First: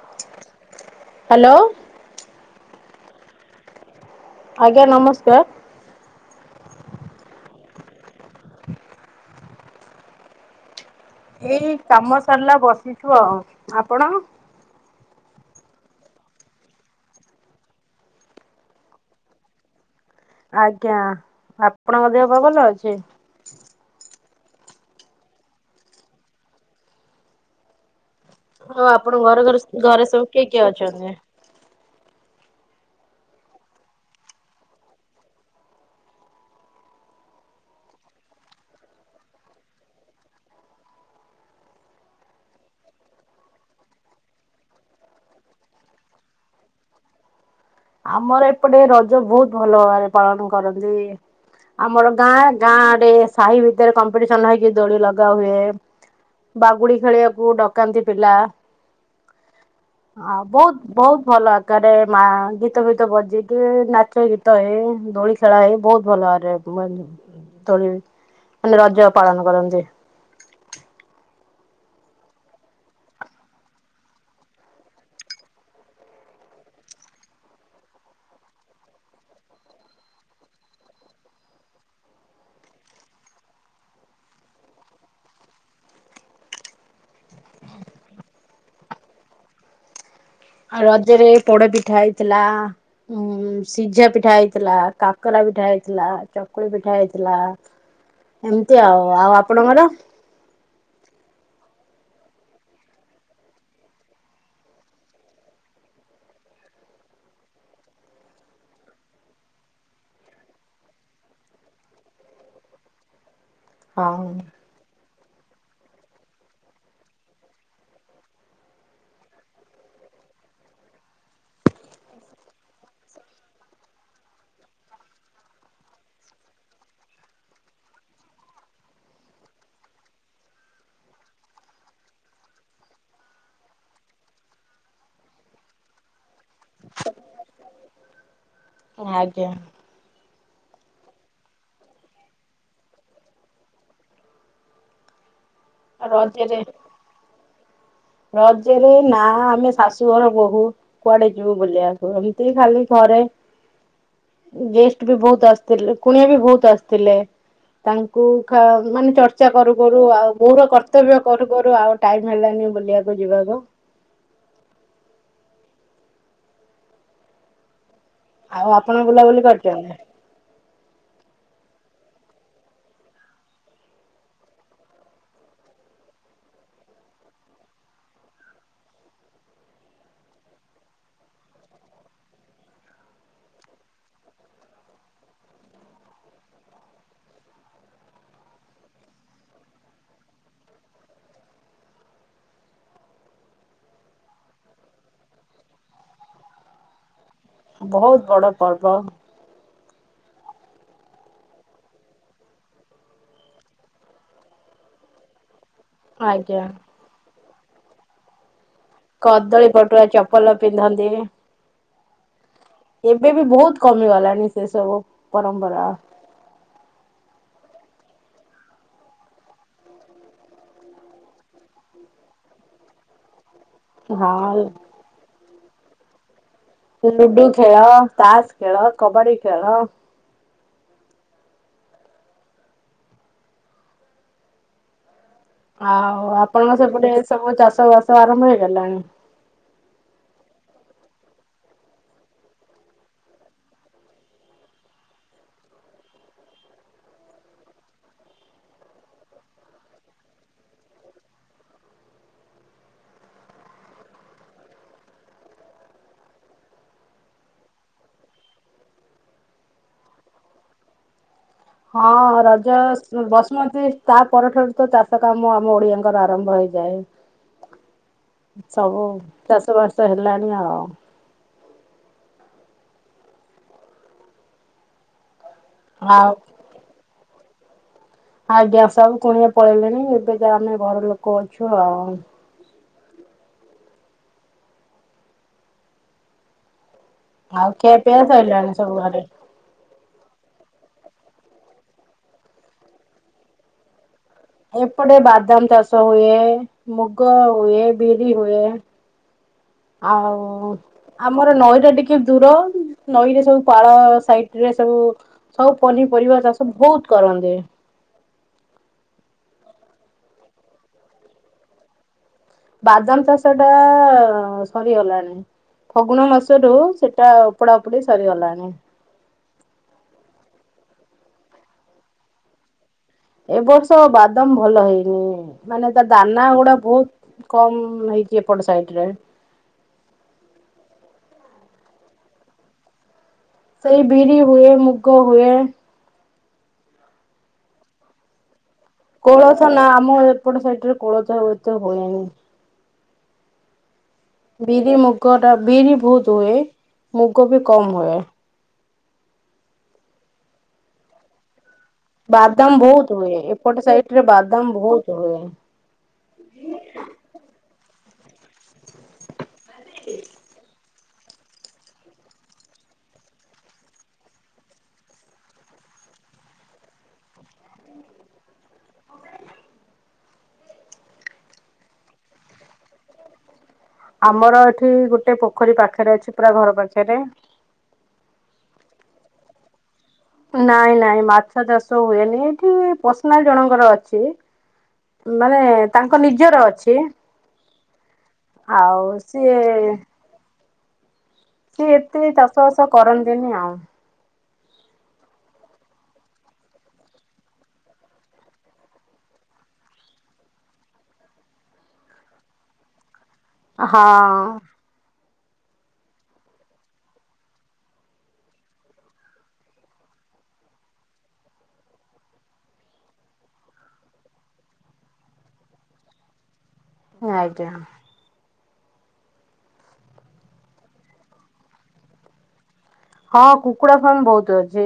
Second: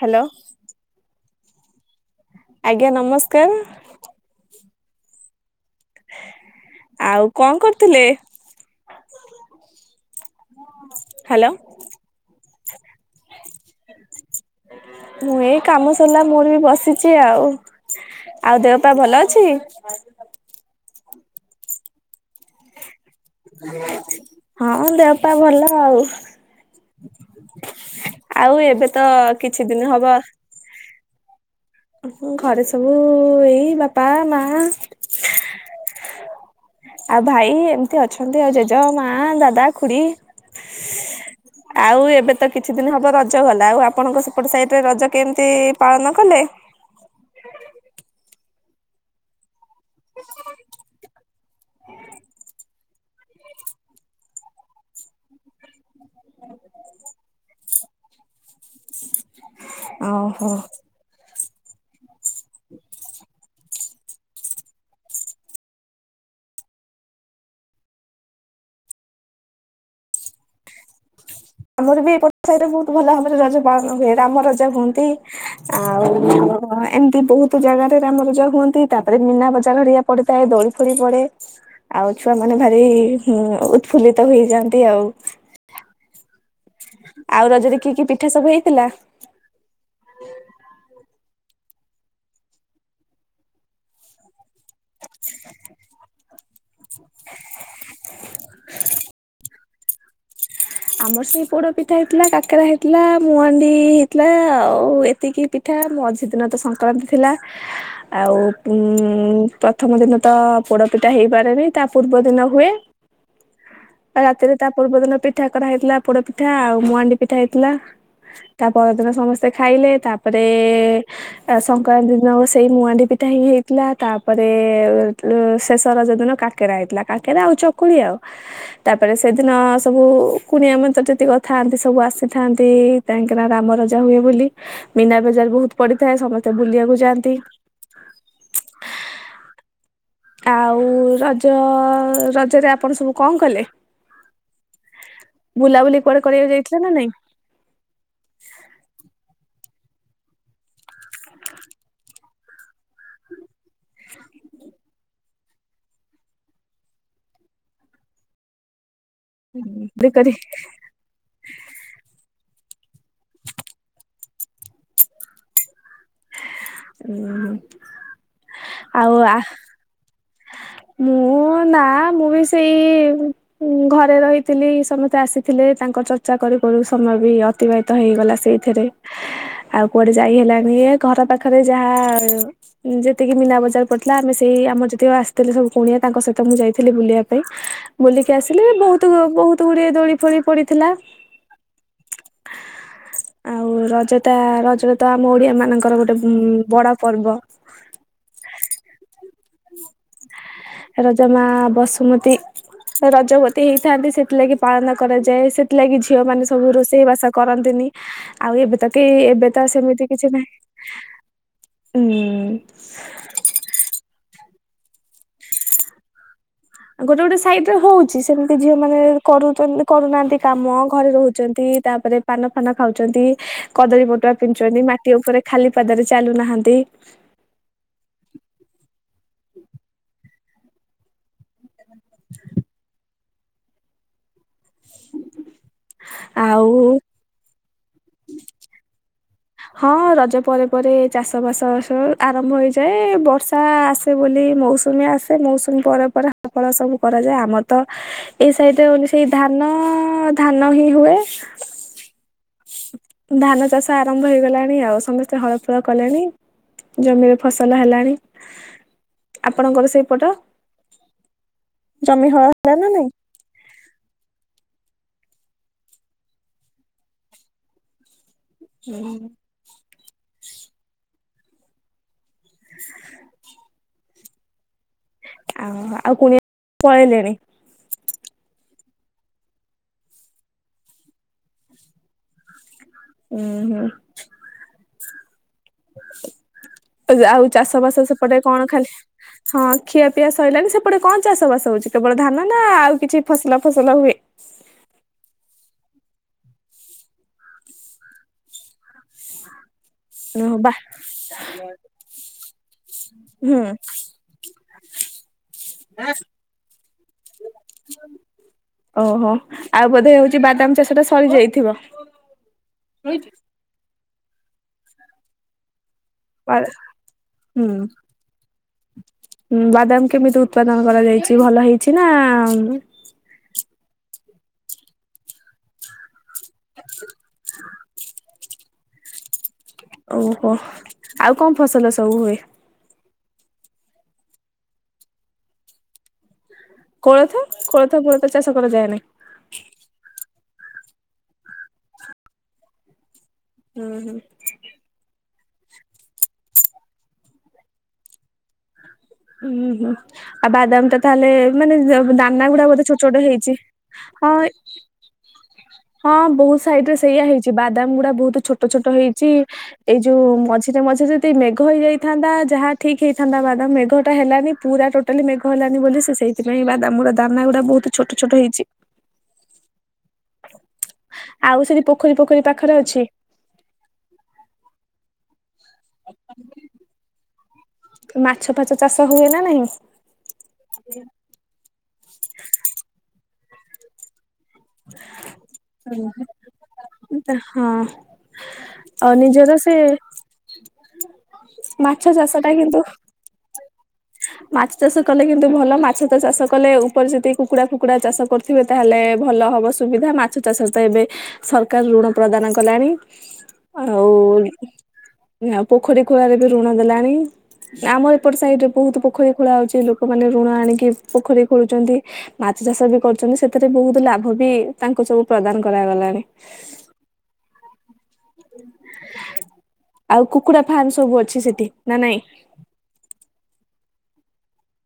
Hello hello. ଆଜ୍ଞା ନମସ୍କାର। ଆଜ୍ଞା ନମସ୍କାର। ଆଉ ଙ୍କ କରୁଥିଲେ? ହ୍ୟାଲୋ ଏଇ କାମ ସରଲା ବସିଛୁ ଆଉ ଆପଣ ମୁଁ ଏଇ କାମ ସରଲା ମୋର ବି ବସିଛି ଆଉ। ଆଉ ଦେହପା ଭଲ ଅଛି? [unintelligible] ଆଜ୍ଞା ଆପଣଙ୍କ ଦେହପା ଭଲ ଅଛି ହଁ ଦେହପା ଭଲ ଆଉ। ଆଉ ଏବେ ତ ଆପଣଙ୍କ ଘରେ ଘରେ କିଛି ଦିନ ଘରେ ହବ ସବୁ କିଏ କିଏ ଅଛନ୍ତି? ଘରେ ସବୁ ଏଇ ବାପା ମା ଆଉ ଭାଇ ଏମତି ଅଛନ୍ତି ଆଉ ଜେଜ ମା ଦାଦା ଖୁଡି ହ ଆଉ ଏବେ ତ କିଛି ଦିନ ହବ ରଜ ଗଲା ଆଉ ଆପଣଙ୍କ ସେପଟ ସାଇଟରେ ରଜ କେମତି ପାଳନ କଲେ? ଆମର ଏପଟେ ରଜ ବହୁତ ଭଲ ଭାବରେ ପାଳନ କରନ୍ତି। ଆମର ଗାଁ ଗାଁଡେ ସାହି ଭିତରେ କମ୍ପିଟିସନ ହେଇକି ଦୋଳି ଲଗା ହୁଏ। ବାଗୁଡି ଖେଳିବାକୁ ଡକାନ୍ତି ପିଲା। ହଁ ଓହୋ ବହୁତ ବହୁତ ଭଲ ଆକାରରେ ମା ଗୀତ ଗୀତ ଫିତ୍ ବଜେଇଥିବେ ନାଚ ଗୀତ ତ ହେ ଦୋଳି ଖେଳା ହେଇ ବହୁତ ଭଲଭା ବରେ ଦୋଳି ରେ ରାଜ ପଳନ କରନ୍ତି। ଆମର ବି ଏପଟ ସାଇଟିରେ ବହୁତ ଭଲ ଭାବରେ ରଜ ପାଳନ ହୁଏ ରାମ ରଜା ହୁଅନ୍ତି। ଆଉ ଏମିତି ବହୁତ ଜାଗାରେ ରାମରଜା ହୁଅନ୍ତି ତାପରେ ମୀନା ବଜାର ପଡ଼ିଥାଏ ଦୋଳି ଫୋଳି ପଡ଼େ ଆଉ ଛୁଆ ମାନେ ଭାରି ଉତ୍ଫୁଲିତ ହେଇଯାଆନ୍ତି ଆଉ। ଆଉ ରଜରେ କି କି ପିଠା ସବୁ ହେଇଥିଲା? ଆଉ ରଜରେ ପୋଡ ପିଠା ହେଇଥିଲା। ଉଁ ସିଝା ପିଠା ହେଇଥିଲା, କାକରା ପିଠା ହେଇଥିଲା, ଚକୁଳି ପିଠା ହେଇଥିଲା ଏମିତି ଆଉ ଆଉ। ଆଉ ଆପଣଙ୍କର? ଆମର ସେଇ ପୋଡ ପିଠା ହେଇଥିଲା, କାକରା ହେଇଥିଲା, ମୁହାଣ୍ଡି ହେଇଥିଲା, ଆଉ ଏତିକି ଏଠା ମଝି ଦିନ ତ ସଂକ୍ରାନ୍ତି ଥିଲା ଆଉ ଉ ପ୍ରଥମ ଦିନ ତ ପୋଡପିଠା ହେଇପାରେନି ତା ପୂର୍ବ ଦିନ ହୁଏ ଆଉ ହଁ ରାତିରେ ତା ପର୍ବଦିନ ପିଠା କରା ହେଇଥିଲା ପୋଡ ପିଠା ଆଉ ମୁହାଣ୍ଡି ପିଠା ହେଇଥିଲା ତା ପରଦିନ ସମସ୍ତେ ଖାଇଲେ, ତାପରେ ସଂକ୍ରକ୍ରାନ୍ତି ଦିନ ସେଇ ମୁହାଣ୍ଡି ପିଠା ହି ହେଇଥିଲା ତାପରେ ଶେଷ ରଜ ଦିନ କା କାକେରା ହେଇଥିଲା। କାକେରା ଆଉ ଚକୁଳି ଆଉ, ତାପରେ ସେଦିନ ସବୁ କୁଣିଆ ମିତ୍ର ଯେତିକି ଥାନ୍ତି ସବୁ ଆସିଥାନ୍ତି କାହିଁକିନା ରାମ ରଜା ହୁଏ ବୋଲି। ମୀନା ବଜାର ବୋହୁତ୍ ପଡିଥାଏ, ସମସ୍ତେ ବୁଲିବାକୁ ଯାଆନ୍ତି। ହଁ ଆଜ୍ଞା। ଆଉ ରଜ- ରଜରେ ଆପଣ ସବୁ କଣ କଲେ? ବୁଲାବୁଲି କୁଆଡେ କରିବାକୁ ରଜରେ ଯାଇଥିଲା ନା ନାଇଁ? ରଜରେ ନା ଆମେ ଶାଶୁଘର ବୋହୁ କୁଆଡେ ଯିବୁ ବୁଲିବାକୁ? ଏମିତି ଖାଲି ଘରେ ଗେଷ୍ଟ ବି ବୋହୁତ୍ ଆସିଥିଲେ କୁଣିଆ ବି ବହୁତ ଆସିଥିଲେ। ତାଙ୍କୁ ମାନେ ଖାଇବାକୁ, ଚର୍ଚ୍ଚା କରୁ କରୁ କରି ଆଉ ବୋହୂ ର କର୍ତ କର୍ତବ୍ଯ କରୁ କରୁ, ଆଉ ଟାଇମ୍ ହେଲାନି ବୁଲିବାକୁ ଯିବାକୁ ଓ ହୋ। ଆଉ ଆପଣ ବୁଲାବୁଲି କରିଛନ୍ତି? ମୁଁ ନା ମୁଁ ବି ସେଇ ହଁ ଘରେ ରହିଥିଲି, ସମସ୍ତେ ଆସିଥିଲେ ତାଙ୍କ ଚର୍ଚ୍ଚା କରୁ କରୁ ସମୟ ବି ଅ ଅତିବାହିତ ହେଇଗଲା ସେଇଥିରେ ଆଉ କୁଆଡେ ଯାଇ ହେଲାନି ଏ ଘର ପାଖରେ ଯାହା ଯେତିକି ମିନା ବଜାର ପଡିଥିଲା ଆମେ ସେଇ ଆମ ଆସିଥିଲେ ସବୁ କୁଣିଆ ତାଙ୍କ ସହିତ ମୁଁ ଯାଇଥିଲି ବୁଲିବା ପାଇଁ, ବୁଲିକି ଆସିଲେ ବୋହୁତ୍ ବୋହୁତ୍ ଦୋଳି ଫୋଳି ପଡିଥିଲା। ଆଉ ରଜଟା ରଜରେ ତ ଆମ ଓଡିଆ ମାନଙ୍କର ଗୋଟେ ଉ ବଡ ପର୍ବ। ବହୁତ ବଡ଼ ପର୍ବ ରଜମା ବସୁମତୀ ରଜବତୀ ହେଇଥାନ୍ତି, ସେଥିଲାଗି ପାଳନ କରାଯାଏ ସେ ସେଥିଲାଗି ଝିଅ ମାନ ଆଜ୍ଞା। ସବୁ ରୋଷେଇ ବାସ କରନ୍ତିନି ଆଉ ଏବେ ତ କି ଏବେ ତ କଦଳୀ ପଟୁଆ ସେମିତି କିଛି ନାହିଁ ଚପଲ ପିନ୍ଧନ୍ତି। ହୁଁ। ଏବେ ବି ବୋହୁତ୍ କମିଗଲାଣି ସେ ସବୁ ପରମ୍ପରା ଗୋଟେ ଗୋଟେ ସାଇଡ ରେ ହଉଛି ସେମିତି ଝିଅ ମାନେ କରୁ କରୁନାହାନ୍ତି କାମ ଘରେ ରହୁଛନ୍ତି ତାପରେ ପାନ ଫାନ ଖାଉଛନ୍ତି, କଦଳୀ ପଟୁଆ ହଁ ପିନ୍ଧୁଛନ୍ତି, ମାଟି ଉପରେ ଖାଲି ପାଦରେ ଚାଲୁନାହାନ୍ତି ଲୁୁଡ଼ୁ ଖେଳ, ତାସ୍ ଖେଳ, କବାଡି ଖେଳ [unintelligible] ଆଉ ଆପଣଙ୍କ ଆଉ ସେପଟେ ସବୁ ଚାଷ ବାସ ଆରମ୍ଭ ହେଇଗଲାଣି? ହଁ ରଜ ପରେ ପରେ ଚାଷ ବାସ ସବୁ ଆରମ୍ଭ ହେଇଯାଏ, ବର୍ଷା ଆସେ ବୋଲି ମୌସୁ ମୌସୁମୀ ଆସେ ମୌସୁମୀ ପରେ ପରେ, ହ ଫଳ ସବୁ କରାଯାଏ। ଆମର ତ ଏଇ ସାଇଟ୍ ରେ ଓନ୍ଲି ସେଇ ଧାନ, ଧାନ ହିଁ ହୁଏ। ଧାନ ଚାଷ ଆରମ୍ଭ ହେଇଗଲାଣି ଆଉ ସମସ୍ତେ ହଳଫଳ କଲେଣି। ଜମିରେ ଫସଲ ହେଲାଣି। ଆପଣଙ୍କର ସେଇ ପଟ ହଁ ହେଲା ରଜ ନା ନାଇଁ? ଅସ୍ ଉଁ ବସୁମତୀ ତା ପରଠାରୁ ତ ଚାଷ କାମ ଆମ ଓଡିଆଙ୍କର ଆରମ୍ଭ ହେଇଯାଏ। ସବୁ ହୁଁ, ଚାଷବାଷ ହେଲାଣି ଆଉ। ଆଉ ଆଉ କୁଣିଆ ପଳେଇଲେଣି? ଆଜ୍ଞା ସବୁ କୁଣିଆ ପଳେଇଲେଣି ଏବେ ଯାହା ଆମେ ଘର ଲୋକ ଅଛୁ ଆଉ। ଉଁ ହୁଁ। ଏ ଆଉ ଖିଆ ଚାଷବାସ ପିଆ ସେପଟେ କଣ ସରିଲାଣି ଖାଲି ସବୁ ଘରେ ହଁ ଖିଆପିଆ ସଇଲାଣି ସେପଟେ କଣ ଚାଷ ବାସ ହୋଉଚି କେବଳ ଧାନ ନା ଆଉ କିଛି ଫସଲା ଫସଲ ହୁଏ? ଏପଟେ ବାଦାମ ଚାଷ ହୁଏ, ମୁଗ ହୁଏ, ବିରି ହୁଏ। ଓହୋ ବା ଆଉ ଆମର ନଈଟା ଟିକେ ଦୂର ନଈରେ ହୁଁ ସବୁ ପାଳ ସାଇଟରେ ସବୁ ସବୁ ପନିପରିବା ଚାଷ ଭୋଉତ କରନ୍ତି। ଓହୋ ଆଉ ବୋଧେ ହୋଉଚି ବାଦାମ ଚାଷଟା ସରିଯାଇଥିବ। ବାଦାମ ଚାଷଟା ଆ ସରିଗଲାଣି। ଫଗୁଣ ମାସରୁ ସେଟା ଓପୋଡା ଓପୋଡି ସରିଗଲାଣି। ଉଁ ବାଦାମ କେମିତି ଉତ୍ପାଦନ କରାଯାଇଚି ଭଲ ହେଇଛି ନା ଏବର୍ଷ ବାଦାମ ଭଲ ହେଇନି ମାନେ ତା ଦାନାଗୁଡା ବୋହୁତ କମ୍ ହେଇ କି ଏପଡ଼ ସାଇଟରେ ଓହୋ ଆଉ କଣ ଫସଲ ସବୁ ହୁଏ? ସେଇ ବିରି ହୁଏ, ମୁଗ ହୁଏ। କୋଳଥ କୋଳଥ ଫୋଳଥ ଚାଷ କରାଯାଏ ନାହିଁ। କୋଳଥ ନା ଆମ ଏପଟ ସାଇଟରେ କୋଳଥ ଆଉ ଏତେ ହୁଏନି। ହୁଁ ହୁଁ। ବିରି ମୁଗଟା ବିରି ଭୋଉତ ହୁଏ ମୁଗ ବି କମ ହୁଏ। ଉଁ ହୁଁ ଆ ବାଦାମ ତ ତାହେଲେ ମାନେ ଦାନାଗୁଡା ବାଦାମ ବୋଧେ ବହୁତ ଛୋଟଛୋଟ ହୁଏ ହେଇଚି ଏପଟ ସାଇଡ ରେ ହଁ ଏ ବାଦାମ ବହୁତ ହୁଏ। ହଁ ବୋହୁତ ସାଇଡ଼ରେ ସେଇଆ ହେଇଚି ବାଦାମଗୁଡା ବୋହୁତ ଛୋଟଛୋଟ ହେଇଚି। ଏଇ ଯୋଉ ମଝିରେ ମଝିରେ ଦି ମେଘ ହେଇଯାଇଥାନ୍ତା ଯାହା ଠିକ ହେଇଥାନ୍ତା ବାଦାମ ମେଘ ହେଲାନି ପୁରା ଟୋଟାଲି ମେଘ ହେଲାନି ବୋଲି ସେ ସେଇଥିପାଇଁ ବାଦାମଗୁଡା ଦାନାଗୁଡ଼ା ବୋହୁତ ଛୋଟଛୋଟ ହେଇଚି। ଆଉ ସେରି ପୋଖରୀ ଫୋଖରୀ ପାଖରେ ଅଛି? ଆମର ଏଠି ଗୋଟେ ପୋଖରୀ ପାଖରେ ଅଛି ପୁରା ଘର ପାଖରେ। ମାଛଫାଛ ଚାଷ ହୁଏ ନା ନାହିଁ? ନାଇଁ ନାଇଁ ମାଛଚାଷ ହୁଏନି ଏଠି ପସନାଲ୍ ଜଣଙ୍କର ଅଛି। ମାନେ ତାଙ୍କ ନିଜର ଅଛି। ଏ ହଁ। ଆଉ ସିଏ ମାଛଚାଷଟା କିନ୍ତୁ କରନ୍ତିିନି ଆଉ। ମାଛ ଚାଷ କଲେ କିନ୍ତୁ ଭଲ ମାଛ ତ ଚାଷ କଲେ ଉପରେ ଯେତି କୁକୁଡା ଫୁକୁଡା ଚାଷ କରୁ ଥିବ ତାହେଲେ ଭଲ ହବ ସୁବିଧା ମାଛଚାଷ ତ ଏବେ ସରକାର ଋଣ ପ୍ରଦାନ କଲାଣି। ଅ ହଁ। ନା ପୋଖରୀ ଖୋଳାରେ ବି ଋଣ ଦେଲାଣି ଆମ ଏପଟ ସାଇଡ଼ରେ ବୋହୁତ ପୋ ପୋଖରୀ ଖୋଳା ହୋଉଚି ଲୋକମାନେ ଋଣ ଆଣିକି ପୋଖରୀ ଖୋଳୁଚନ୍ତି। ମାଛ ଚାଷ ବି କରୁଚନ୍ତି ସେଥିରେ ବୋହୁତ ଲାଭ ବି ତାଙ୍କୁ ସବୁ ପ୍ରଦାନ କରାଗଲାଣି। ଆଜ୍ଞା। ଆଉ କୁକୁଡ଼ା ଫାର୍ମ୍ ସବୁ ଅଛି ସେଠି ନା ନାଇଁ? ହଁ କୁକୁଡା଼ ଫାର୍ମ ବହୁତୁ ଅଛି।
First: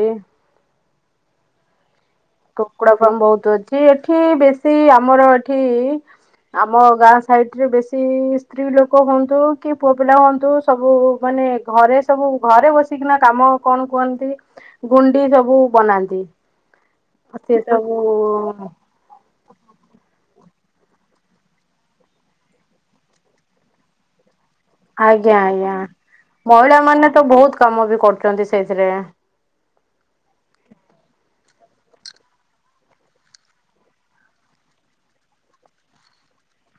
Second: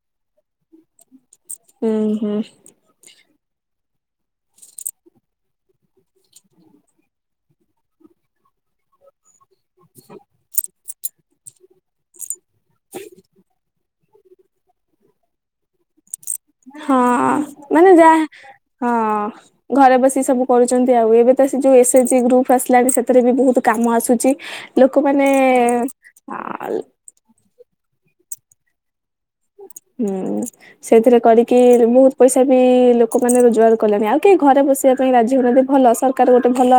ହୁଁ ହୁଁ। କୁକୁଡା଼ ଫାର୍ମ ବହୁତୁ ଅଛି। ଏଠି ବେଶୀ ଆମର ଏଠି-ଇ-ଇ-ଇ ଆମ ଗାଁ ସାଇଡ଼ ରେ ବେଶୀ-ଇ-ଇ-ଇ ସ୍ତ୍ରୀ ଲୋକ ହୁଅନ୍ତୁ କି ପୁଅ ପିଲା ହୁଅନ୍ତୁ, ସବୁ ମାନେ ଘରେ ସବୁ ଘରେ ବସିକିନା କାମ କଣ କୁହନ୍ତି, ଗୁଣ୍ଡି ସବୁ ବନାନ୍ତି। ହଁ-ଅ-ଅ-ଅ ସେ ମାନେ ସବୁ ଯାହା, ହଁ। ଘରେ ବସି ସବୁ କରୁଛନ୍ତି ଆଉ। ଏବେ ତ ସେ ଯୋଉ ଏସ ଏଚ ଜି ଗ୍ରୁପ ଆସିଲାଣି ସେଥିରେ ବି ବହୁତ କାମ ଆସୁଛି। ଲୋକମାନେ ଆଜ୍ଞା ଆଜ୍ଞା। ମହିଳା ମାନେ ତ ବହୁତ କାମ ବି କରୁଛନ୍ତି ସେଇଥିରେ। ହୁଁ। ସେଇଥିରେ କରିକି ବହୁତ ପଇସା ବି ଲୋକମାନେ ରୋଜଗାର କଲେଣି, ଆଉ କେହି ଘରେ ବସିବା ପାଇଁ ରାଜି ହଉନାହାନ୍ତି, ଭଲ ସର କାର ଗୋଟେ ଭଲ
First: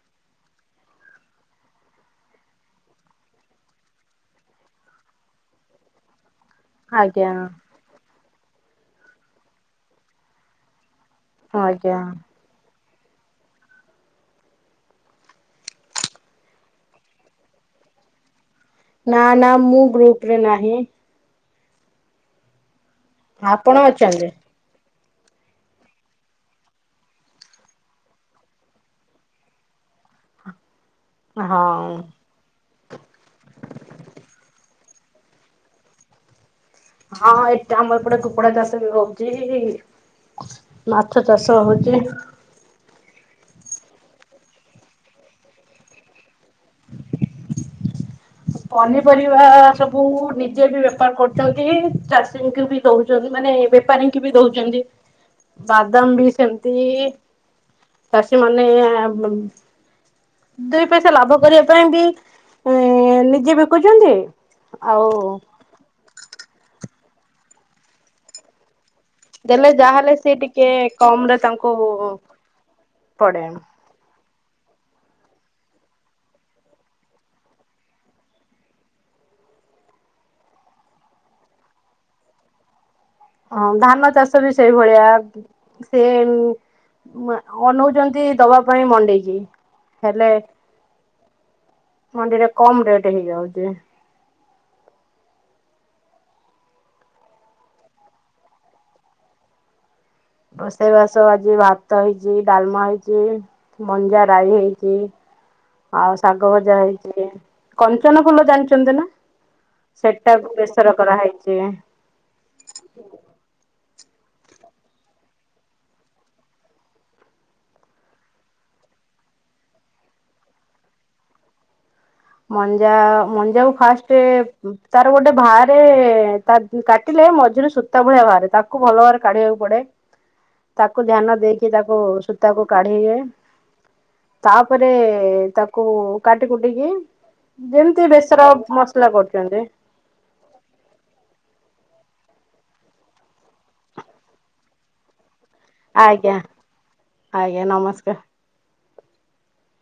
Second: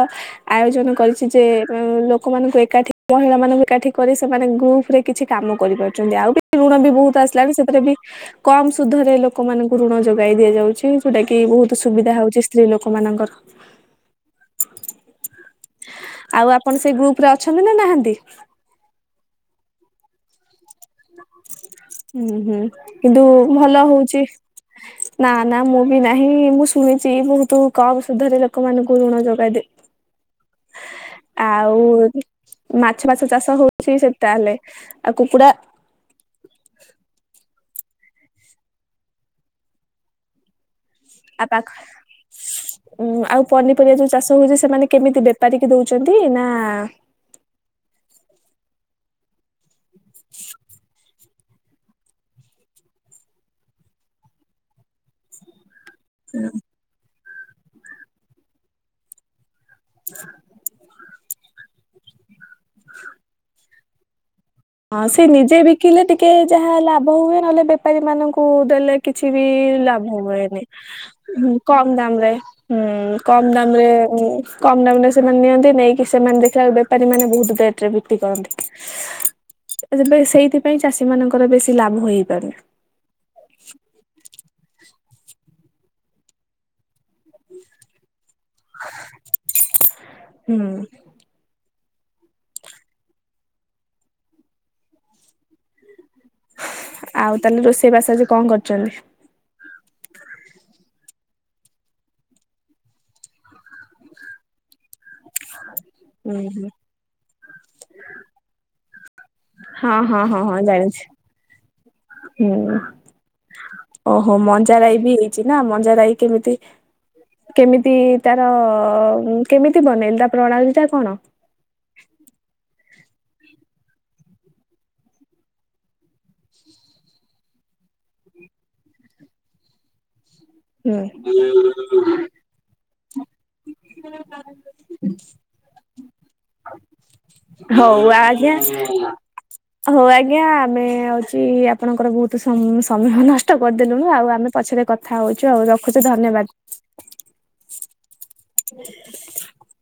ଆୟୋଜନ କରିଛି ଯେ, ଏ ଲୋକମାନଙ୍କୁ ଏକାଠି, ମହିଳା ମାନଙ୍କୁ ଏକାଠି କରି ସେମାନେ ଗ୍ରୁପ ରେ କିଛି କାମ କରିପାରୁଛନ୍ତି, ଆଉ [unintelligible] ଋଣ ବି ବହୁତ ଆଜ୍ଞା ତାପରେବି କମ୍ ସୁଧରେ ଲୋକମାନଙ୍କୁ ଋଣ ଯୋଗାଇ ଦିଆଯାଉଛି, ଯୋଉଟା କି ବହୁତ ଆଜ୍ଞା। ସୁବିଧା ହଉଛି ସ୍ତ୍ରୀ ଲୋକମାନଙ୍କର। ଆଉ ଆପଣ ସେଇ ଗ୍ରୁପ ରେ ଅଛନ୍ତି ନା ନାହାନ୍ତି? ନା ନା ମୁଁ ଗ୍ରୁପରେ ନାହିଁ। ହୁଁ ହୁଁ କିନ୍ତୁ ଆପଣ ଭଲ ହଉଛି। ଅଛନ୍ତି ନା ନା ମୁଁ ବି ନାହିଁ ମୁଁ ଶୁଣିଛି ବହୁତ କମ୍ ସୁଧରେ ଲୋକମାନଙ୍କୁ ଋଣ ଯୋଗାଇଦେ ଆଉ ହଁ। ମାଛ ଫାଛ ଚାଷ ହଉଛି ସେ ତାହଲେ ଆଉ କୁକୁଡ଼ା ହଁ ଏଟା ଆମର ଏପଟେ କୁକୁଡା ଚାଷ ବି ହଉଛି-ଇ-ଇ-ଇ। ମାଛ ଚାଷ ହଉଛି। ଉଁ ଆଉ ପନିପରିବା ଯୋଉ ଚାଷ ହଉଛି ସେମାନେ କେମିତି ବେପାରୀ କିି ଦଉଛନ୍ତି ନା-ଆ-ଆ-ଆ ପନିପରିବା ସବୁ ନିଜେ ବି ବେପାର କରୁଛନ୍ତି ଚାଷୀଙ୍କୁ ବି ଦଉଛନ୍ତି ମାନେ ବେପାରୀଙ୍କୁ ବି ଦଉଛନ୍ତି। ହ ବାଦାମ ବି ସେମିତି ଚାଷୀମାନେ-ଏ-ଏ-ଏ ଦୁଇ ପଇସା ଲାଭ କରିବା ପାଇଁ ବି ହ ଏମିତିଆ ବିକୁଛନ୍ତି। ଆଉ ହଁ ସେ ନିଜେ ବିକିଲେ ଟିକେ ଯାହା ଲାଭ ହୁଏ ନହେଲେ ବେପାରୀ ମାନଙ୍କୁ ଦେଲେ କିଛି ବି ଦେଲେ ଯାହାହେଲେ ଲାଭ ସେ ହୁଏନି। ଟିକେ କମ ରେ ହୁଁ ତାଙ୍କୁ କମ୍ ଦାମ ରେ, ହୁଁ-ଉ-ଉ-ଉ ପଡେ କମ୍ ଦାମ ରେ-ଏ-ଏ-ଏ କମଡାମ୍ ରେ ସେମାନେ ନିଅନ୍ତି, ନେଇକି ସେମାନେ ଦେଖିଲା ବେପାରୀ ମାନେ ବହୁତ ରେଟ୍ ରେ ବିକ୍ରି କରନ୍ତି। ଯେବେ ସେଇଥିପାଇଁ ଚାଷୀ ମାନଙ୍କର ବେଶୀ ଲାଭ ହେଇପାରୁନି। ହଁ ଧାନ ଚାଷ ବି ସେଇଭଳିଆ। ସେ-ଏ-ଏ-ମ୍ ଅନଉଛନ୍ତି ଦବା ପାଇଁ ମଣ୍ଡେଇକି ହେଲେ ହୁଁ ମଣ୍ଡିରେ କମ୍ ରେଟ୍ ରେ ଦିଆହଉଛି। ଆଉ ତାହେଲେ ରୋଷେଇବାସ ଆଜି କଣ କରିଛନ୍ତି? ବଷେଇବାସ ଆଜି ଭାତ ହେଇଛି, ଡାଲମା ହେଇଛି, ମଞ୍ଜା ରାଇ ହେଇଛି। ଆଉ ହୁଁ ଶାଗ ହୁଁ ଭଜା ହେଇଛି। କଞ୍ଚନ ଫୁଲ ଜାଣିଛନ୍ତି ନା? ହଁ ହଁ ହଁ ସେଟାକୁୁ ହଁ ବେସର ଜାଣିଛି କରାହେଇଛି। ହୁଁ। ଓହୋ ମଞ୍ଜାରାଇ ବି ହେଇଛି ନା ମଞ୍ଜାରାଇ କେମିତି କେମିତି-ଇ-ଇ ତାର-ଅ-ଅ-ଅ କେମିତି ବନେଇଲେ ତାର ପ୍ରଣାଳୀ ଟା କଣ? ମଞ୍ଜା-ଆ-ଆ ମଞ୍ଜାକୁ ଫାଷ୍ଟେ-ଏ-ଏ-ଏ ତାର ଗୋଟେ ବାହାରେ-ଏ-ଏ କାଟିଲେ ମଝିରେ ସୂତା ଭଳିଆ ବାହାରେ ତାକୁ ଭଲ ଭାବରେ କାଢିବାକୁ ପଡେ। ହ ତାକୁ ଧ୍ୟାନ ଦେଇକି ତାକୁ-ଉ-ଉ ସୂତାକୁ କାଢିବେ। ତାପରେ ତାକୁ କାଟି କୁଟିକି ଯେମିତି ହଉ ବେସର ଆଜ୍ଞା ମସଲା କରୁଛନ୍ତି ହଉ ଆଜ୍ଞା ଆମେ ହଉଚି ଆପଣଙ୍କର ବହୁତ ସମୟ ସମୟ ନଷ୍ଟ କରିଦେଲୁନି। ଆଉ ଆମେ ପଛରେ କଥା ହଉଚୁ ଆଉ। ରଖୁଛୁ ଆଜ୍ଞା। ଧନ୍ୟବାଦ। ଆଜ୍ଞା ନମସ୍କାର। [inaudible]